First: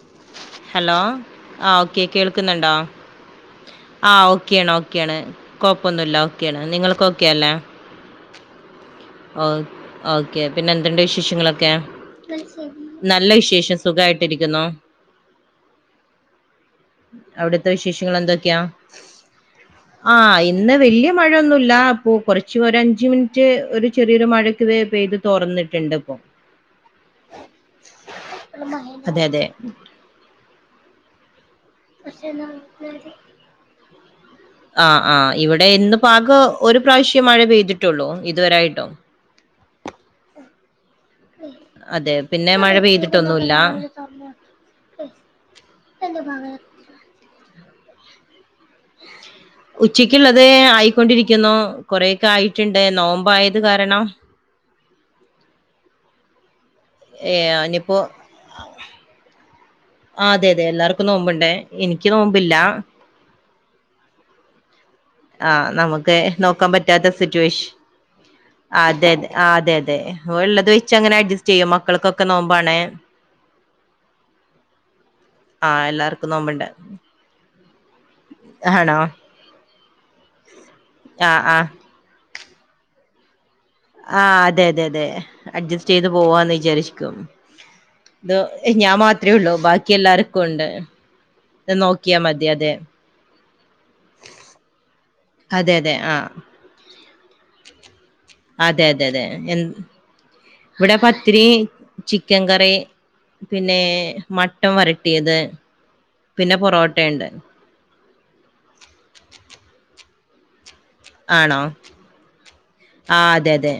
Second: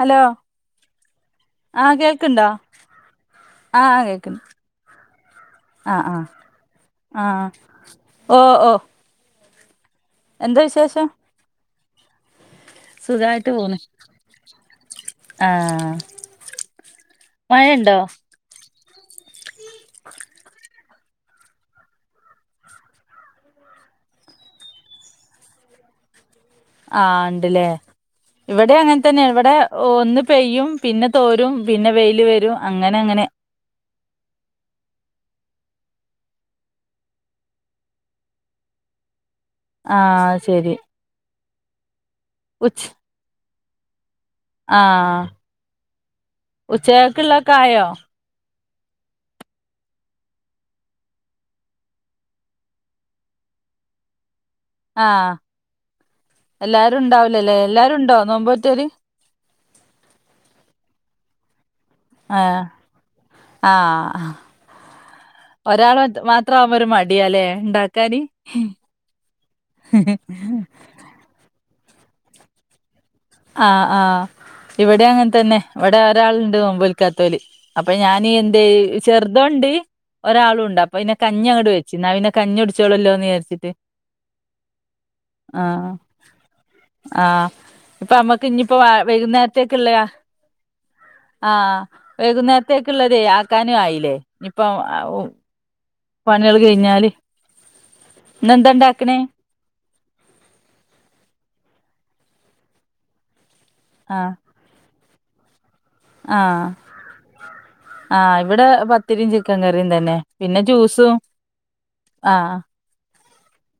Hello hello ആഹ് ആ okay കേൾക്ക്ണ്ടോ കേൾക്കുന്നുണ്ടോ ആ ആ ആഹ് കേൾക്ക്ണ്ട് ഓക്കെയ ആണ് ഓക്കെയ ആണ് ആ ആ കുഴപ്പമൊന്നുമില്ല ഓക്കെയ ആണ് നിങ്ങൾക്ക് ഓക്കെല്ലേ ഓഹ് ഓ ഓ ഓക്കെ എന്താ പിന്നെ എന്തണ്ട വിശേഷം വിശേഷങ്ങളൊക്കെ നല്ല വിശേഷം സുഖായിട്ട് ഇരിക്കുന്നു ആഹ് അവിടത്തെ വിശേഷങ്ങ എന്തൊക്കെയാ ആഹ് ഇന്ന് വല്യ മഴയൊന്നുമല്ല അപ്പൊ കുറച്ച് ഒര് അഞ്ച് മിനിറ്റ് ഒരു ചെറിയൊരു മഴക്ക് പെയ്ത് തുറന്നിട്ടുണ്ട് ഇപ്പോ ആഹ് ഉണ്ടല്ലേ ഇവിടെ അങ്ങനെ അതെ തന്നെ അതെ ഇവിടെ ഒന്ന് പെയ്യും പിന്നെ തോരും പിന്നെ വെയില് വരും അങ്ങനെ അങ്ങനെ ആഹ് ആഹ് ഇവിടെ ഇന്ന് പാക ഒരു പ്രാവശ്യം മഴ പെയ്തിട്ടുള്ളൂ ഇതുവരായിട്ടോ ആഹ് ശരി അതെ പിന്നെ മഴ പെയ്തിട്ടൊന്നുമല്ല ആഹ് ഉച്ചക്കുള്ളൊക്കെ ആയോ ഉച്ചക്കുള്ളത് ആയിക്കൊണ്ടിരിക്കുന്നു കൊറെയൊക്കെ ആയിട്ടുണ്ട് നോമ്പ് ആയത് കാരണം ആഹ് എല്ലാരും ഏ ഉണ്ടാവലല്ലേ എല്ലാരും ഇനിയിപ്പോ ഉണ്ടോ നോമ്പോറ്റല് ആഹ് അതെ അതെ എല്ലാർക്കും നോമ്പണ്ടേ എനിക്ക് നോമ്പില്ല ആഹ് ആഹ് നമുക്ക് നോക്കാൻ പറ്റാത്ത സിറ്റുവേഷൻ ഇണ്ടാക്കാന് അതെെ അതെ അതെ ഉള്ളത് വെച്ച് അങ്ങനെ അഡ്ജസ്റ്റ് ചെയ്യും മക്കൾക്കൊക്കെ നോമ്പണെ ആഹ് ആഹ് ഇവിടെ അങ്ങനെ തന്നെ ആ ഇവിടെ എല്ലാർക്കും ഒരാളുണ്ട് നോമ്പുണ്ട് മപ്ൽിക്കാത്തോലി അപ്പൊ ഞാൻ എന്ത ആണോ ചെറുതണ്ട് ഒരാളുണ്ട് അപ്പൊ ഇന്നെ ആ കഞ്ഞ ആ അങ്ങോട്ടട് വെച്ചു പി നാവിന്നെ കഞ്ഞി കുടിച്ചോളല്ലോന്ന് വിചാരിച്ചട്ട് ആഹ് അതെ അതെ അതെ അഡ്ജസ്റ്റ് ചെയ്ത് പോവാന്ന് വിചാരിരിക്കും ആഹ് ഇപ്പൊ ഇത് അമ്മക്ക് ഇനിയിപ്പോ ഞാൻ മാത്രമേ ഉള്ളൂ വൈകുന്നേരത്തേക്കുള്ള ബാക്കി എല്ലാവർക്കും ഉണ്ട് നോക്കിയാൽ മതി അതെ ഉള്ളതേ ആക്കാനും ആയില്ലേ ഇപ്പം അതെ അതെ ആഹ് ഇന്നെന്താ അതെ അതെ ഇണ്ടാക്കണേ അതെ എ ഇവിടെ പത്തിരി ചിക്കൻ കറി പിന്നെ ആഹ് മ ട്ടം വരട്ടിയത് പിന്നെ ആഹ് പൊറോട്ടുണ്ട് ആഹ് ഇവിടെ പത്തിരിയും ചിക്കൻ കറിയും തന്നെ പിന്നെ ജ്യൂസ് ആണോ ആഹ് അതെ അതെ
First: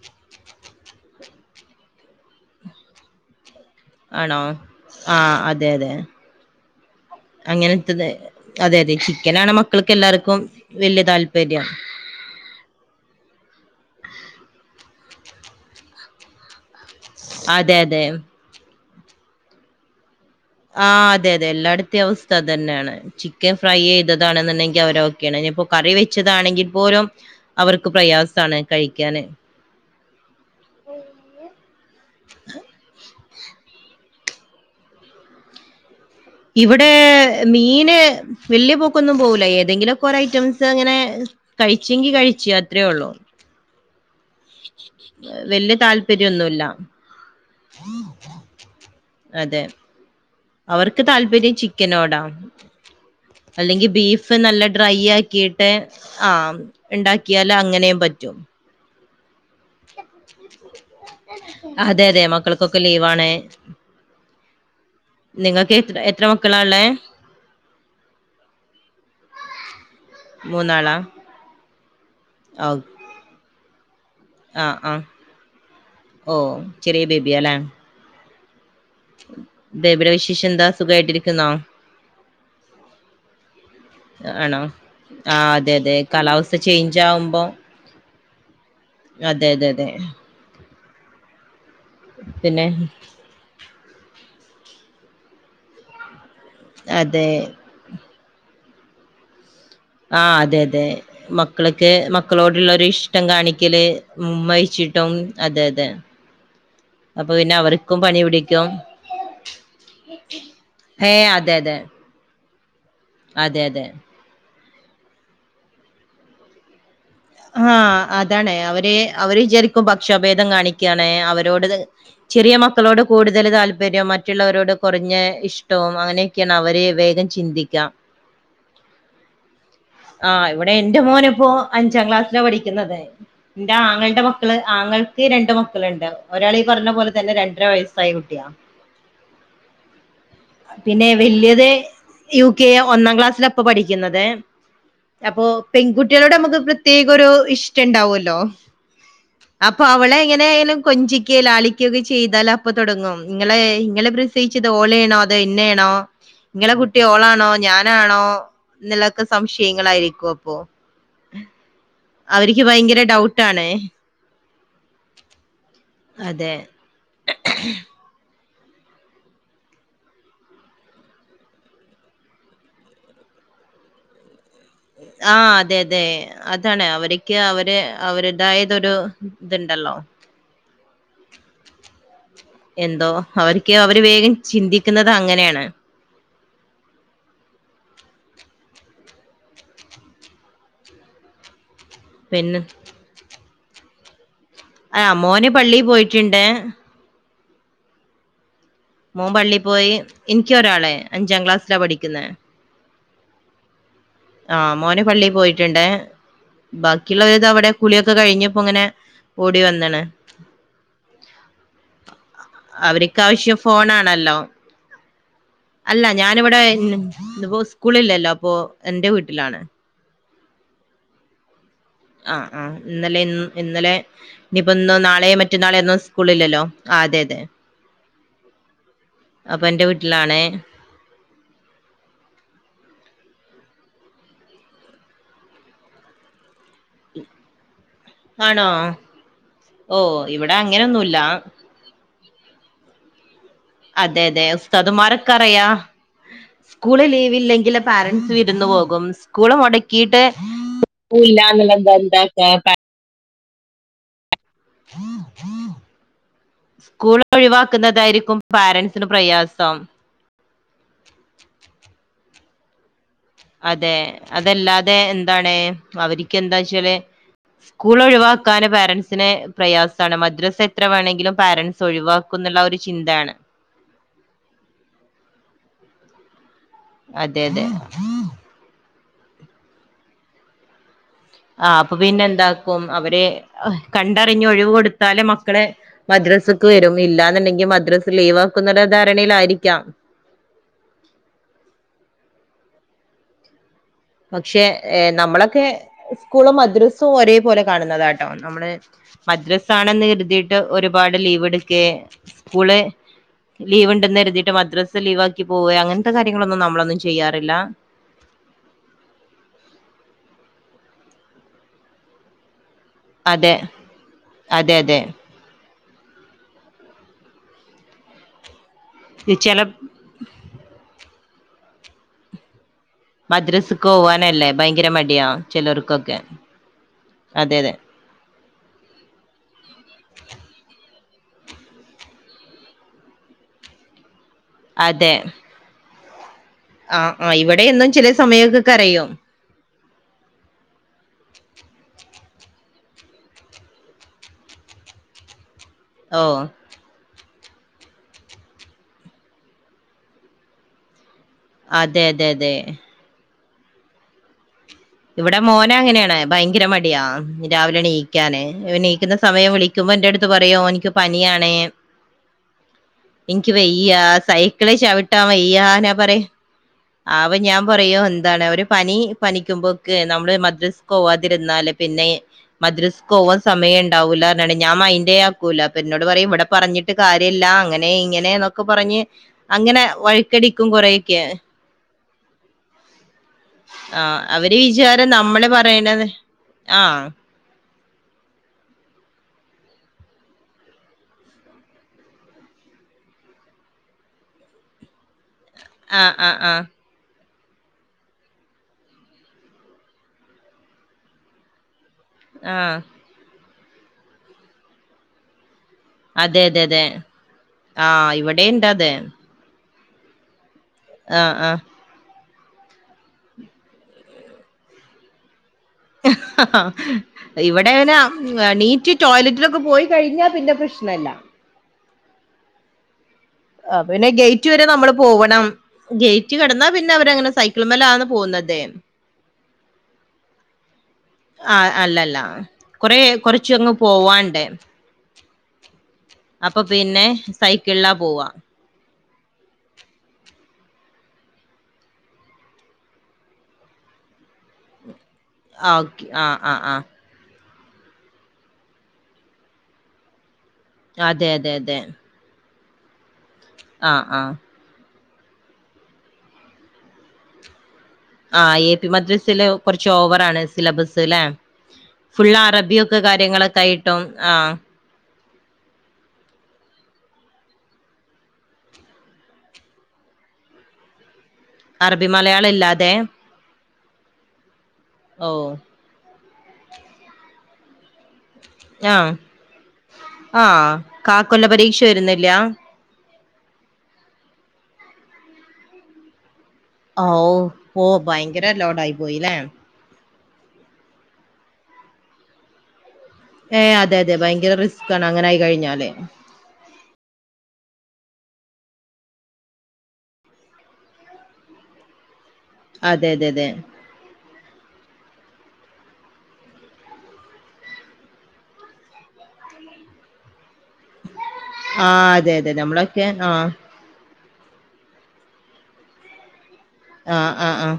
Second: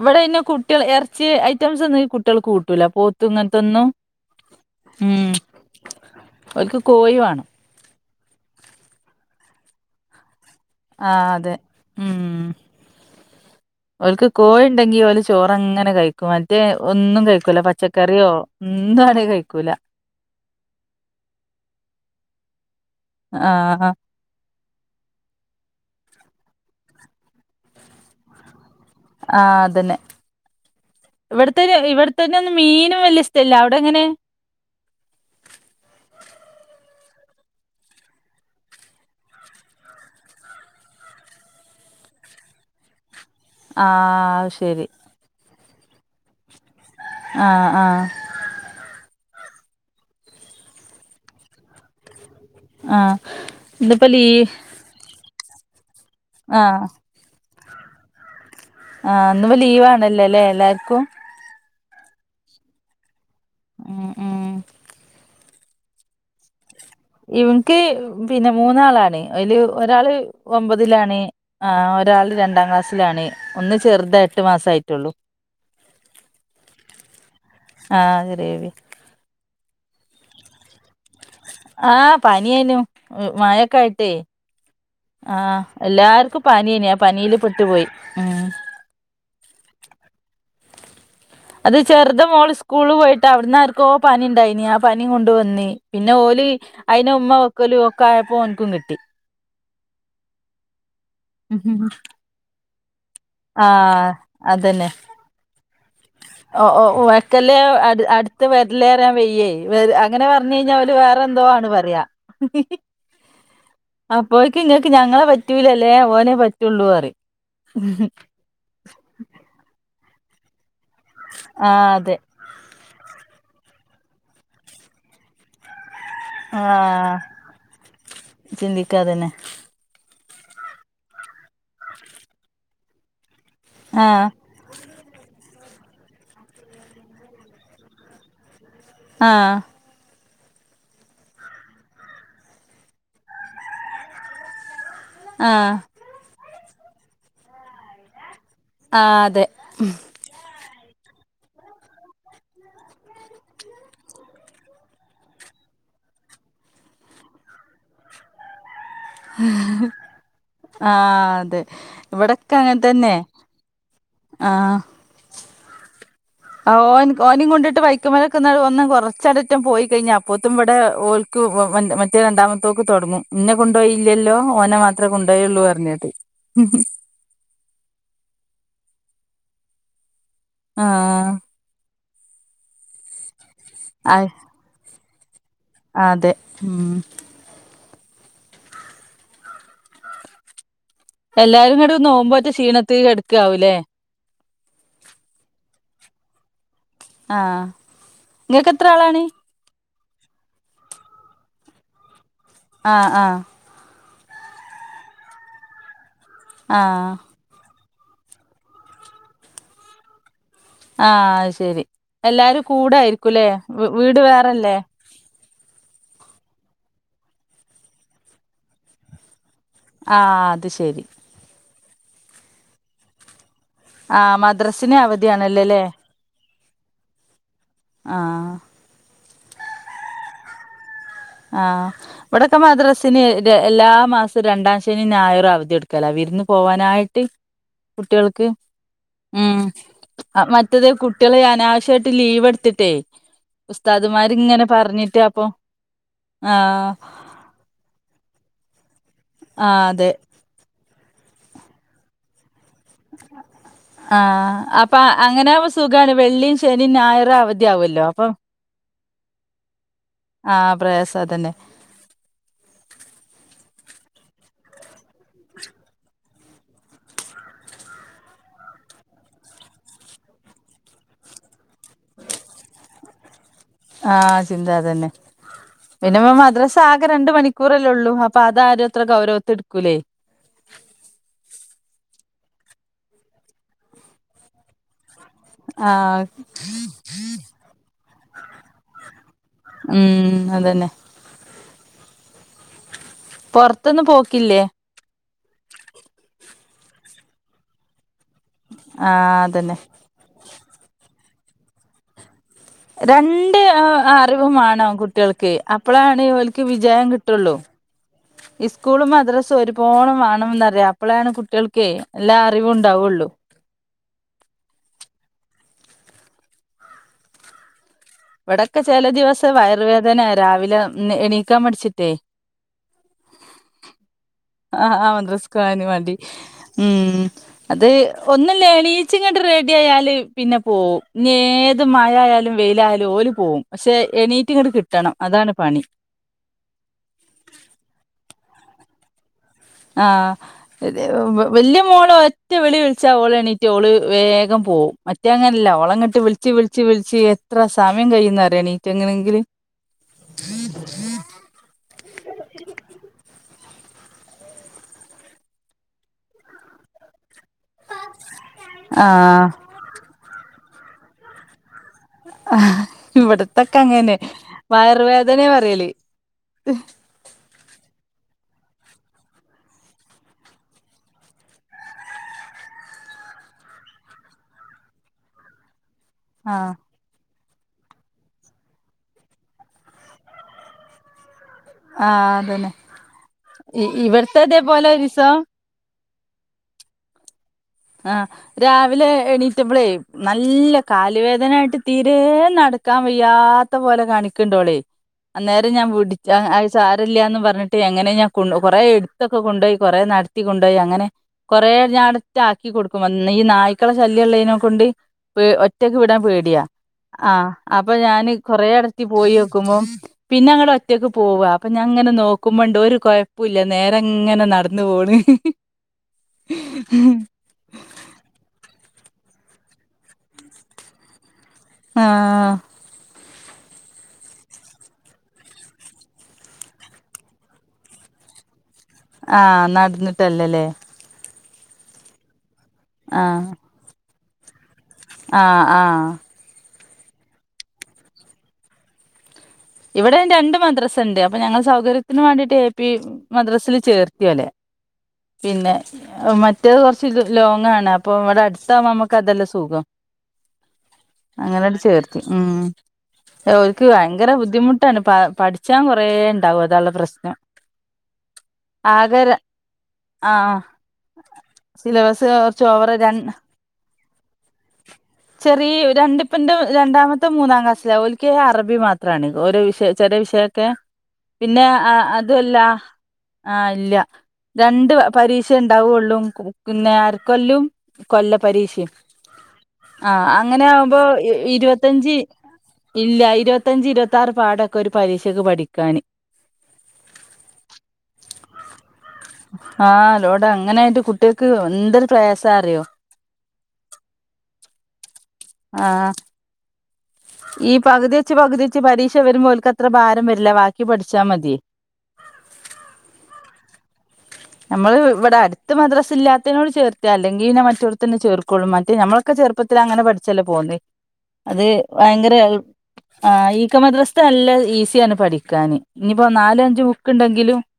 ഇവിടെെ കുട്ടികൾ ഇറച്ചി ഐറ്റംസ് ഒന്നും കുട്ടികൾക്ക് കൂട്ടൂല പോത്തു ഇങ്ങനത്തൊന്നും ആണോ ഉം ആഹ് അതെ അതെ ഓൽക്ക് കോഴി വേണം അങ്ങനെത്തത് അതെ അതെ ചിക്കനണ് മക്കൾക്ക് എല്ലാവർക്കും വലിയ ആഹ് അതെ താല്പര്യം ഉം ഓൾക് കോഴി ഉണ്ടെങ്കി അവ ഓല് ചോറങ്ങനെ കഴിക്കും മറ്റേ ഒന്നും കഴിക്കൂല്ല അതെ അതെ പച്ചക്കറിയോ എന്താണ് കഴിക്കൂല ആഹ് അതെ അതെ എല്ലായിടത്ത അവസ്ഥ അതന്നെയാണ് ചിക്കൻ ഫ്രൈ ആഹ് ചെയ്ത് ണെന്നുണ്ടെങ്കിൽ അവര ഓക്കെയാണ് ഇനിയിപ്പോ കറി വെച്ചതാണെങ്കിൽ പോലും അവർക്ക് പ്രയാസമാണ് കഴിക്കാന് ആഹ് അതന്നെ ഇവിടത്തെ ഇവിടെത്തന്നെ ഒന്നും മീനും വലിയ സ്ഥലല്ല അവിടെ എങ്ങനെ ഇവിടെ മീന് വലിയ പോക്കൊന്നും പോകൂല ഏതെങ്കിലുംക്കെറ ഐറ്റംസ് ഇങ്ങനെ കഴിച്ചെങ്കി കഴിച്ചു അത്രയേ ഉള്ളൂ ആഹ് ശരി വല്യ താല്പര്യമൊന്നുമല്ല ആഹ് ആഹ് അതെ അവർക്ക് താല്പര്യം ചിക്കനോടാ ആഹ് അല്ലെങ്കിൽ ഇന്നിപ്പോ ലീ ബീഫ് നല്ല ഡ്രൈ ആക്കിയിട്ട് ആഹ് ഉണ്ടാക്കിയാൽ അങ്ങനെയും പറ്റും ആഹ് അന്ന്പ ലീവ് ആണല്ലേ അല്ലെ എല്ലാർക്കും അതെ അതെ മക്കൾക്കൊക്കെ ലീവാണ് ഉം ഉം നിങ്ങൾക്ക് എത്ര എത്ര മക്കളാള്ളേ ഇവൻക്ക് പിന്നെ മൂന്നാളാണ് അതില് ഒരാള് മൂന്നാളാ ഒമ്പതിലാണ് ഒരാൾ രണ്ടാം ഓ ക്ലാസ്സിലാണ് ഒന്ന് ചെറുത എട്ട് ആ മാസം ആ ആയിട്ടുള്ളൂ [inaudible] ഓ ചെറിയ ബേബിയല്ലേ ആഹ് ചെറിയ ബേബി ബേബിടെ വിശേഷംന്താ സുഖയിട്ടിരിക്കു ആഹ് പണി യാനു മഴക്കെ ആയിട്ടേ ആണോ ആ ആഹ അതെ അതെ എല്ലാർക്കും കാലാവസ്ഥ പനിയന ചേഞ്ച് പനിൽ ആവുമ്പോ പെട്ടുപോയി ഉ അതെ അതെ അതെ അത് ചെറുത മോള് പിന്നെ സ്കൂള പോയിട്ട് അവിടന്ന ആർക്ക പനി ഉണ്ടായിനി ആ പനി കൊണ്ട വന്നി പിന്നെ ഓലി അയിന് അതെ ഉമ്മ വെക്കലും ഒക്ക ആയപ്പോ ഓനക്കും കിട്ടി ആഹ് അതെ അതെ മക്കൾക്ക് മക്കളോടുള്ളരുഷ് ഷ്ടം ആ കാണിക്കല് അതന്നെ ഉമ്മച്ചിട്ടും അതെ അതെ ഓ ഓ അപ്പൊ പിന്നെ വെക്കല് അവർക്കും അദ് പണി അടുത്ത് പിടിക്കും വരലേറാൻ വെയ്യേ അങ്ങനെ പറഞ് വന്ന് കഴിഞ്ഞാ അവല് ഏ വേറെന്തോ അതെ ആണ് അതെ പറയാ അതെ അതെ അപ്പോഴേക്ക് ഇങ്ങൾക്ക് ഞങ്ങളെ പറ്റൂലല്ലേ ഓനെ പറ്റുള്ളൂ പറയും ആഹ് അതാണ് അവര് അവര് വിചാരിക്കും ഭക്ഷാഭേദം കാണിക് ക്കാണ് അവരോട് ആ അതെ ചെറിയ മ മക്കളോട് കൂടുതൽ താല്പര്യവും മറ്റുള്ളവരോട് കുറഞ്ഞ ഇഷ്ടവും അങ്ങനെ ണ് ആ അവരെ വേഗം ചിന്തിക്കാം ചിന്തിക്കാതന്നെ ആഹ് ഇവിടെ എൻ്റെ മോനപ്പോ അഞ്ചാം ക്ലാസ്സിലാ പഠിക്കുന്നുത് എന്റെ ആ ആങ്ങളുടെ മക്ക ക്കള് ആങ്ങൾക്ക് രണ്ട് മക്കളുണ്ട് ഒരാള് ഈ പറഞ്ഞ പോലെ തന്നെ രണ്ടര വയസ്സായ കുട്ടിയാ ആഹ് പിന്നെ വല്യത് യു കെ ഒന്നാം ക്ലാസ്സിലപ്പൊ പഠിക്കുന്നത് അപ്പൊ ആ പെൺകുട്ടികളോട് നമുക്ക് പ്രത്യേകം ഒരു ഇഷ്ടം ഉണ്ടാവുവല്ലോ ആ അതെ അപ്പൊ അവളെ എങ്ങനെ ആയാലും കൊഞ്ചി ക്കെ ലാളിക്കൊക്കെ ചെയ്താല് അപ്പൊ തുടങ്ങും നിങ്ങളെ നിങ്ങളെ പ്രസയിച്ചത് ഒലെ ആണോ അതോ എന്നെ ആണോ നിങ്ങളെ കുട്ടി ഓളാണോ ഞാനാണോ എന്നുള്ളൊക്കെ സംശയങ്ങളായിരിക്കും അപ്പൊ ആഹ് അതെ ഇവിടെക്കെ അവർക്ക് അങ്ങനെ ഭയങ്കര തന്നെ ഡൗട്ടാണ് ആഹ് അതെ. ആഹ് ഓ ഓനും കൊണ്ടിട്ട് വൈ ചിക്കമലക്കന്നാട് വന്ന കുറച്ചടറ്റം പോയി കഴിഞ്ഞാൽ അപ്പോഴത്തും ഇവിടെ ഓൽക്ക് മറ്റേ രണ്ടാമത്തോക്ക് തുടങ്ങും ഇന്നെ കൊണ്ടുപോയില്ലല്ലോ ഓനെ മാ ആഹ് അതെ അതെ അതാണ് അവരെ ക്കെ അവര് അവരുതായതൊരു ഇതുണ്ടല്ലോ ആഹ് എന്തോ അവര്ക്ക് അവര് അഹ് വേഗം ചിന്തിക്കുന്നത് അങ്ങനെയാണ് അതെ ഉം എല്ലാരും അങ്ങട് നോമ്പോറ്റേ പിന്നെ ക്ഷീണത്തി കടക്കാവൂല്ലേ ആഹ് മോന് പള്ളി പോയിട്ടുണ്ട് ആഹ് നിങ്ങൾക്ക് എത്ര ആളാ മോൻ പള്ളി പോയി എനിക്കോരാളെ അഞ്ചാം ക്ലാസ്സിലാ പഠിക്കുന്നെ ആഹ് ആഹ് ആഹ് മോന് പള്ളി പോയിട്ടുണ്ട് ആഹ് ബാക്കിയുള്ളവരിത് അവിടെ കുളിയൊക്കെ കഴിഞ്ഞപ്പോ ഇങ്ങനെ ഓടി വന്നാണ് ആഹ് അശെരി എല്ലാരും കൂടയിരിക്കൂല്ലേ അവര്ക്കാവശ്യം വീട് ഫോണാണല്ലോ. വേറെല്ലേ അല്ല ഞാനിവിടെ ഇന്ന് ഇപ്പോ സ്കൂളില്ലല്ലോ അപ്പൊ എന്റെ വീട്ടിലാണ് ആഹ് അത് ശരി ആഹ് ആഹ് ഇന്നലെ ഇ ഇന്നലെ ആഹ് ഇനിപ്പോ ഇന്നൊ മദ്രസിന് നാളെ മറ്റന്നാളേ അവധിയാണല്ലോല്ലേ ഒന്നും സ്കൂളില്ലല്ലോ ആഹ് അതെ അതെ ആഹ് അപ്പൻന്റെ വീട്ടിലാണ് ആഹ് ഇവടൊക്കെ മദ്രസ്ന് എല്ലാ മാസം രണ്ടാശെനി ഞായറു അവത്യോട്ക്കലാ വിര്ന്ന് പോവാനായിട്ട് കുട്ടികൾക്ക് ആണോ ഉം ഓ ഇവിടെ മറ്റേത് അങ്ങനൊന്നുല്ല കുട്ടെല് അനാവശ്യമായിട്ട് ലീവ് എടുത്തിട്ടേ അതെ അതെ ഉസ്താദുമാരിങ്ങനെ പറഞ്ഞിട്ട് ഉസ്താതുമാരൊക്കെ അപ്പൊ അറിയ ആഹ് സ്കൂള് ലീവ് ഇല്ലെങ്കില് പാരന്റ്സ് വിരുന്ന് പോകും സ്കൂള് ആഹ് അതെ മുടക്കിയിട്ട് പോ ഇല്ലാന്ന് തെന്ത എന്തക്ക ആഹ് അപ്പാ അങ്ങനെമുമ്പ സുഗാണ് വെള്ളി ശനിം സ്കൂൾ ഞായറും അവധിവല്ലോ അപ്പൊ ഒഴിവാക്കുന്നതായിരിക്കും പാരൻറ്സിന് പ്രയാസം ആഹ് പ്രയാസം അതന്നെ. അതെ അതല്ലാതെ എന്താണ് അവര്ക്ക് എന്താച്ചാല് സ്കൂള് ഒഴിവാക്കാന് പാരൻസ്ന് പ്രയാസാണ് മദ്രാസ് എത്ര വേണെങ്കിലും പാരൻസ് ഒഴിവാക്കുന്നുള്ള ആഹ് ഒരു ചിന്താണ്. ആഹ് ചിന്ത അതന്നെ പിന്നെ മദ്രസാകെ രണ്ട് അതെ അതെ മണിക്കൂറല്ലൊള്ളൂ അപ്പൊ അതാരും അത്ര ഗൗരവത്ത്ടുക്കൂലെ. ആഹ് അപ്പൊ പിന്നെ എന്താക്കും അവര് കണ്ടറിഞ്ഞഞ് ഒഴിവ് കൊടുത്താലേ മ വടെ ആഹ് മദ്രാസക്ക് വരും ഇല്ലാന്ണ്ടെങ്കി മദ്രസ് ലീവ് ആക്കുന്ന ധാരണേലുംയിരിക്കാം. ഉം അതന്നെ. പൊർ പക്ഷേ നമ്മളൊക്കെ സ്കൂളും മദ്രസും ഒരേ പോലെ കാണുന്നതാണ്. നമ്മള് ആഹ് മദ്രസ അതന്നെ ആണെന്ന് കരുതിയിട്ട് ഒരുപാട് ലീവ് എടുകെ. രണ്ട് അറിവും വേണം മദ്രസ് ലീവാക്കി കുട്ടോൾക്ക് പോവേ അങ്ങനത്തെ അപ്പഴാണ് ഓൽക്ക്. ക്ക് കാര്യങ്ങളൊന്നും നമ്മളൊന്നും വിജയം ചെയ്യാറില്ല കിട്ടൊള്ളൂ. ഈസ്കൂളും മദ്രാസും ഒരുപോലെ വാണംന്നറയ അപ്പളാണ് കുട്ട്യാൾക്ക് എല്ലാ അറിവുണ്ടാവൊള്ളോ. അതെ അതെ അതെ. ഇവിടൊക്കെ ചെല ദിവസം ചില വയറ് വേതനെ രാവിലെ എണീക്കാൻ മട്ച്ട്ടെ. മദ്രസ്ക്കോവാനല്ലേ? ആഹ് അഹ് മദ്രസ് കോവാൻ മടി ഉം അതെ അതെ അത് ഒന്നുല്ല എണീച് ങ്ങണ്ട് റെഡിയാ യാല് പിന്നെ പോവും ഏത് മഴായാലും വെയ്ലായാലും. ഓല് പോവും പക്ഷെ എണീറ്റ്ങ്ങട്ട് കിട്ടണം അതാണ് പണി. ആഹ് ആഹ് ഇവടേയുംഇന്ന് ചില സമയതൊകരയും. ആഹ് വല്ല്യ മോള് ഒറ്റവിളി വിളിച്ചാ ഓള് എണ്ണീറ്റ് ഓള് വേഗം പോവും. ഇന്റ ങ്ങനല്ല ഓളങ്ങട്ട് ഓ വ്ൾച്ച് വ്ൾ വിച്ച് വ്ൾച്ച് എത്ര സമയം കഴിയുന്നറിയണീകണെങ്കില്. അതെ അതെ അതെ. ഇവിടെ മോന അങ്ങനേണ് ഭയങ്കര മടിയാ രാവിലെണീ കാന് യണീകാന് യെണീകുന്ന ആഹ് സമയം വിളി നക്കുമ്പോ എന്റെ അട്ത്ത് പറയാ ഓന്ക്ക് പന്യാണ്. ഇൻക്ക് ഇവിടത്തൊക്കെ വയ്യാ അങ്ങനെ സൈക്ക്ള് ചവിട്ടാ വയ്യാ ന്നാപറിം ഉം ആവോ ഞാൻ പറയോ എന്താണ് ഒര് പനി പനിക്കുമ്പോക്കെ നമ്മള് മദ്രസ് പോവാതിരുന്നാല് പിന്നെ. മദ്രസ് പോകവാൻ സമയം ഉണ്ടാവൂലർ ഞ് ങ്ങാണ്ട് ഞാൻ മെയ്ന്റെ ആക്കൂല അപി എന്നോട് പറയും ഇവിടെ ആഹ് പറഞ്ഞി ട്ട്കാര്യല്ല അങ്ങനെ ഇങ്ങനെ എന്നൊക്കെ പറഞ്ഞ് അങ്ങനെ വഴക്കടിക്കും കുറൊക്കെ. ആഹ് അതന്നെ ആഹ് ഇവിടത്തെ അവര് ഇതേപോലെ വിചാരം ഒരീസം നമ്മള് പറയണത് ആഹ് ആഹ് രാവിലെ എണീറ്റപ്പളേ നല്ല കാലുവേദന ആയിട്ട് തീരെ നടക്കാൻ വയ്യാത്ത പോലെ കാണിക്ക്‌ണ് ണ്ടോളേ അന്നേരം ഞാൻ ആ വിടിച്ച ആ ആഹ് ആ അഅ് സാ രല്ലാന്ന് പറഞ്ഞിട്ട് എങ്ങനെ ഞാൻ കൊണ്ട് കൊറെ എടുത്തൊക്കെ കൊണ്ടോയി കൊറെ നടത്തി കൊണ്ടോയി അങ്ങനെ കുറെ ജാഡട്ടിട്ട് ആക്കി ആഹ് കൊടുക്കും ഈ നായ്ക്കള ശല്യള്ളയിനെ കൊണ്ട് പേ ഒറ്റക്ക് വിടാൻ അതെ പേടിയാ അതെ അതെ ആഹ് അപ്പൊ ആഹ് ഞാന് ഇവിടെണ്ട് കൊറെ അത് ഇടത്തി പോയി വെക്കുമ്പോം പിന്നെ അങ്ങടെ ഒറ്റക്ക് പോവ ആഹ് അപ്പൊ ഞാൻ അങ്ങനെ നോക്കുമ്പണ്ട് ഒരു കൊഴപ്പോല്ല നേരങ്ങനെ നടന്നു പോണ് ഇവിടെനെ എണീ റ്റ് ടോയ്ലറ്റിലൊക്കെ പോയി കഴിഞ്ഞാൽ പിന്നെ പ്രശ്നല്ല ആഹ് ആഹ് പിന്നെ ഗേറ്റ് വരെ നമ്മള് പോവണം ഗേറ്റ് കടന്നാ പിന്നെ അവരങ്ങനെ സൈക്കിൾ മ്മലാന്ന് പോകുന്നതെ ആഹ് നടന്നിട്ടല്ലല്ലേ ആഹ് അല്ലല്ല കൊറ ആഹ് കൊറച്ചങ്ങ് പോവാണ്ടേ ആഹ് ആഹ് അപ്പൊ പിന്നെ സൈക്കിളിലാ പോവാ ഇവിടേം രണ്ട് മദ്രസ ണ്ട് അപ്പൊ ഞങ്ങള് സൗകര്യത്തിന് വേണ്ടിട്ട് എ പി മദ്രസില് ചേർത്തി ഓലെ പിന്നെ ആഹ് ഓക്കെ ആഹ് ആഹ് മറ്റേത് ആഹ് കുറ ച്ച് ലോങ്ങാണ് അപ്പൊ ഇവിടെ അടുത്താവുമ്പ നമുക്ക് അതെല്ലേ സുഖം അതെ അതെ അങ്ങനെട് അതെ ചേർത്തി ഉം ഓൽക്ക് ആഹ് ഭയങ്കര ആഹ് ബുദ്ധി ദ്ധിമുട്ടാണ് പ പഠിച്ചാൻ കുറേ ഉണ്ടാവും അതോള്ളൂ പ്രശ്നം ആഹ് എ പി ആകെ മദ്രസില് കുറച്ച് ഓവറാണ് ആഹ് സിലബസ് ല്ലെ സിലബസ് ഫുള്ള് കുറച്ച് ഓവർ അറബിയൊക്കെ ര കാര്യങ്ങളൊക്കെ ആയിട്ടും ആഹ് ചെറിയ രണ്ടിപ്പന്റെറെ രണ്ടാമത്തെ മൂന്നാം ക്ലാസ്സില ഓലിക്കയിന് അറബി മാത്രാണ് ഓരോ വിഷയ ചെറിയ വിഷയൊക്കെ പിന്നെ ആഹ് അറബി അതു മലയാളം ല്ല ഇല്ലാതെ ആഹ് ഇല്ല രണ്ട് ഓ പരീക്ഷേ ഉണ്ടാവൊള്ളൂ പിന്നെ അരക്കൊല്ലും കൊല്ല പരീഷീമ് ആഹ് ആഹ് അങ്ങനെ ആവുമ്പോ കാക്കൊല്ല പരീക്ഷ ഇരുപത്തഞ്ച് വരുന്നില്ല ഇല്ല ഇരുപത്തഞ്ച് ഇരുപത്തി ആറ് പാടൊക്കെ ഒരു പരീക്ഷക്ക് പഠിക്കാന്. ഔ ഓഹ് ഭയങ്കര ലോടായി പോയില്ലേ ആഹ് ലോഡ അങ്ങനെ ആയിട്ട് കുട്ട്യാൾക്ക് എന്തൊരു പ്രയാസ അറിയോ ഏഹ് അതെ അതെ ഭയങ്കര റിസ്ക് ആണ് അങ്ങനെ ആയി ആ കഴിഞ്ഞാലേ ഈ പകുതി വെച്ച് പകുതി വെച്ച് പരീക്ഷ വരുമ്പോൽക്ക് അത്ര ഭാരം വരില്ല ബാക്കി പഠിച്ചാൽ മത്യേ അതെ അതെ അതെ നമ്മള് ഇവിടെ അടുത്ത് മദ്രസ ഇല്ലാത്തേനോട് ചേർത്താ അല്ലെങ്കി പിന്നെ മറ്റോട് തന്നെ ചേർ ക്കോളും മറ്റ് ഞമ്മളക്കെ ചെറുപ്പത്തിലങ്ങനെ പഠിച്ചല്ലേ പോന്നേ അത് ആഹ് ഭയങ്കര അതെ അതെ നമ്മളൊക്കെ ആഹ് ഈ ഇ ക മദ്രസ്ത്തെ നല്ല ഈസിയാണ് പഠിക്കാൻ ഇനിയിപ്പോ നാലും അഞ്ചും ബുക്ക് ആഹ് ആഹ് ഉണ്ടെങ്കിലും ആഹ്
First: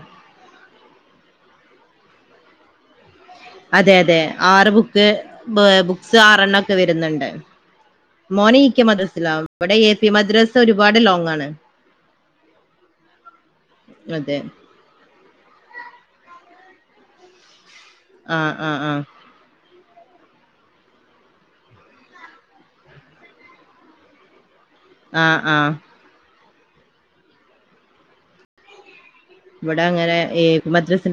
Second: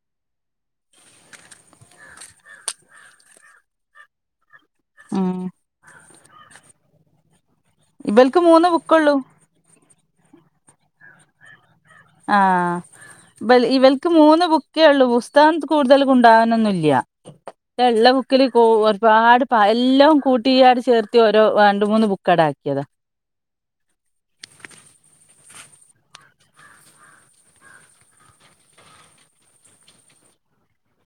അതെ അതെ ആറ് ബുക്ക് ഉം ബുക്സ് ആറെണ്ണം ഒക്കെ വരുന്നുണ്ട് ഇവൽക്ക് മോന് മൂന്ന് ഇ കെ ബുക്കുള്ളൂ മദ്രസില ഇവിടെ എ പി മദ്രസ് ഒരുപാട് ലോങ് ആണ്. ആഹ് ബൽ ഇവൽക്ക് അതെ മൂന്ന് ബു ക്കെയുള്ളൂ പുസ്തകം കൂടുതല് കൊണ്ടോവാനൊന്നുംല്ല പക്ഷെ ഇള്ള ബുക്കിൽ ആഹ് ആഹ് ആഹ് ഒരുപാട് പ്പ എല്ലോം കൂട്ടിഅട് ചേർത്തി ഓരോ രണ്ട് മൂന്ന് ബുക്കെട ആക്കിയതാ ആഹ് ആഹ് ഇവിടെ അങ്ങനെ ഈ മദ്രസിന്റെ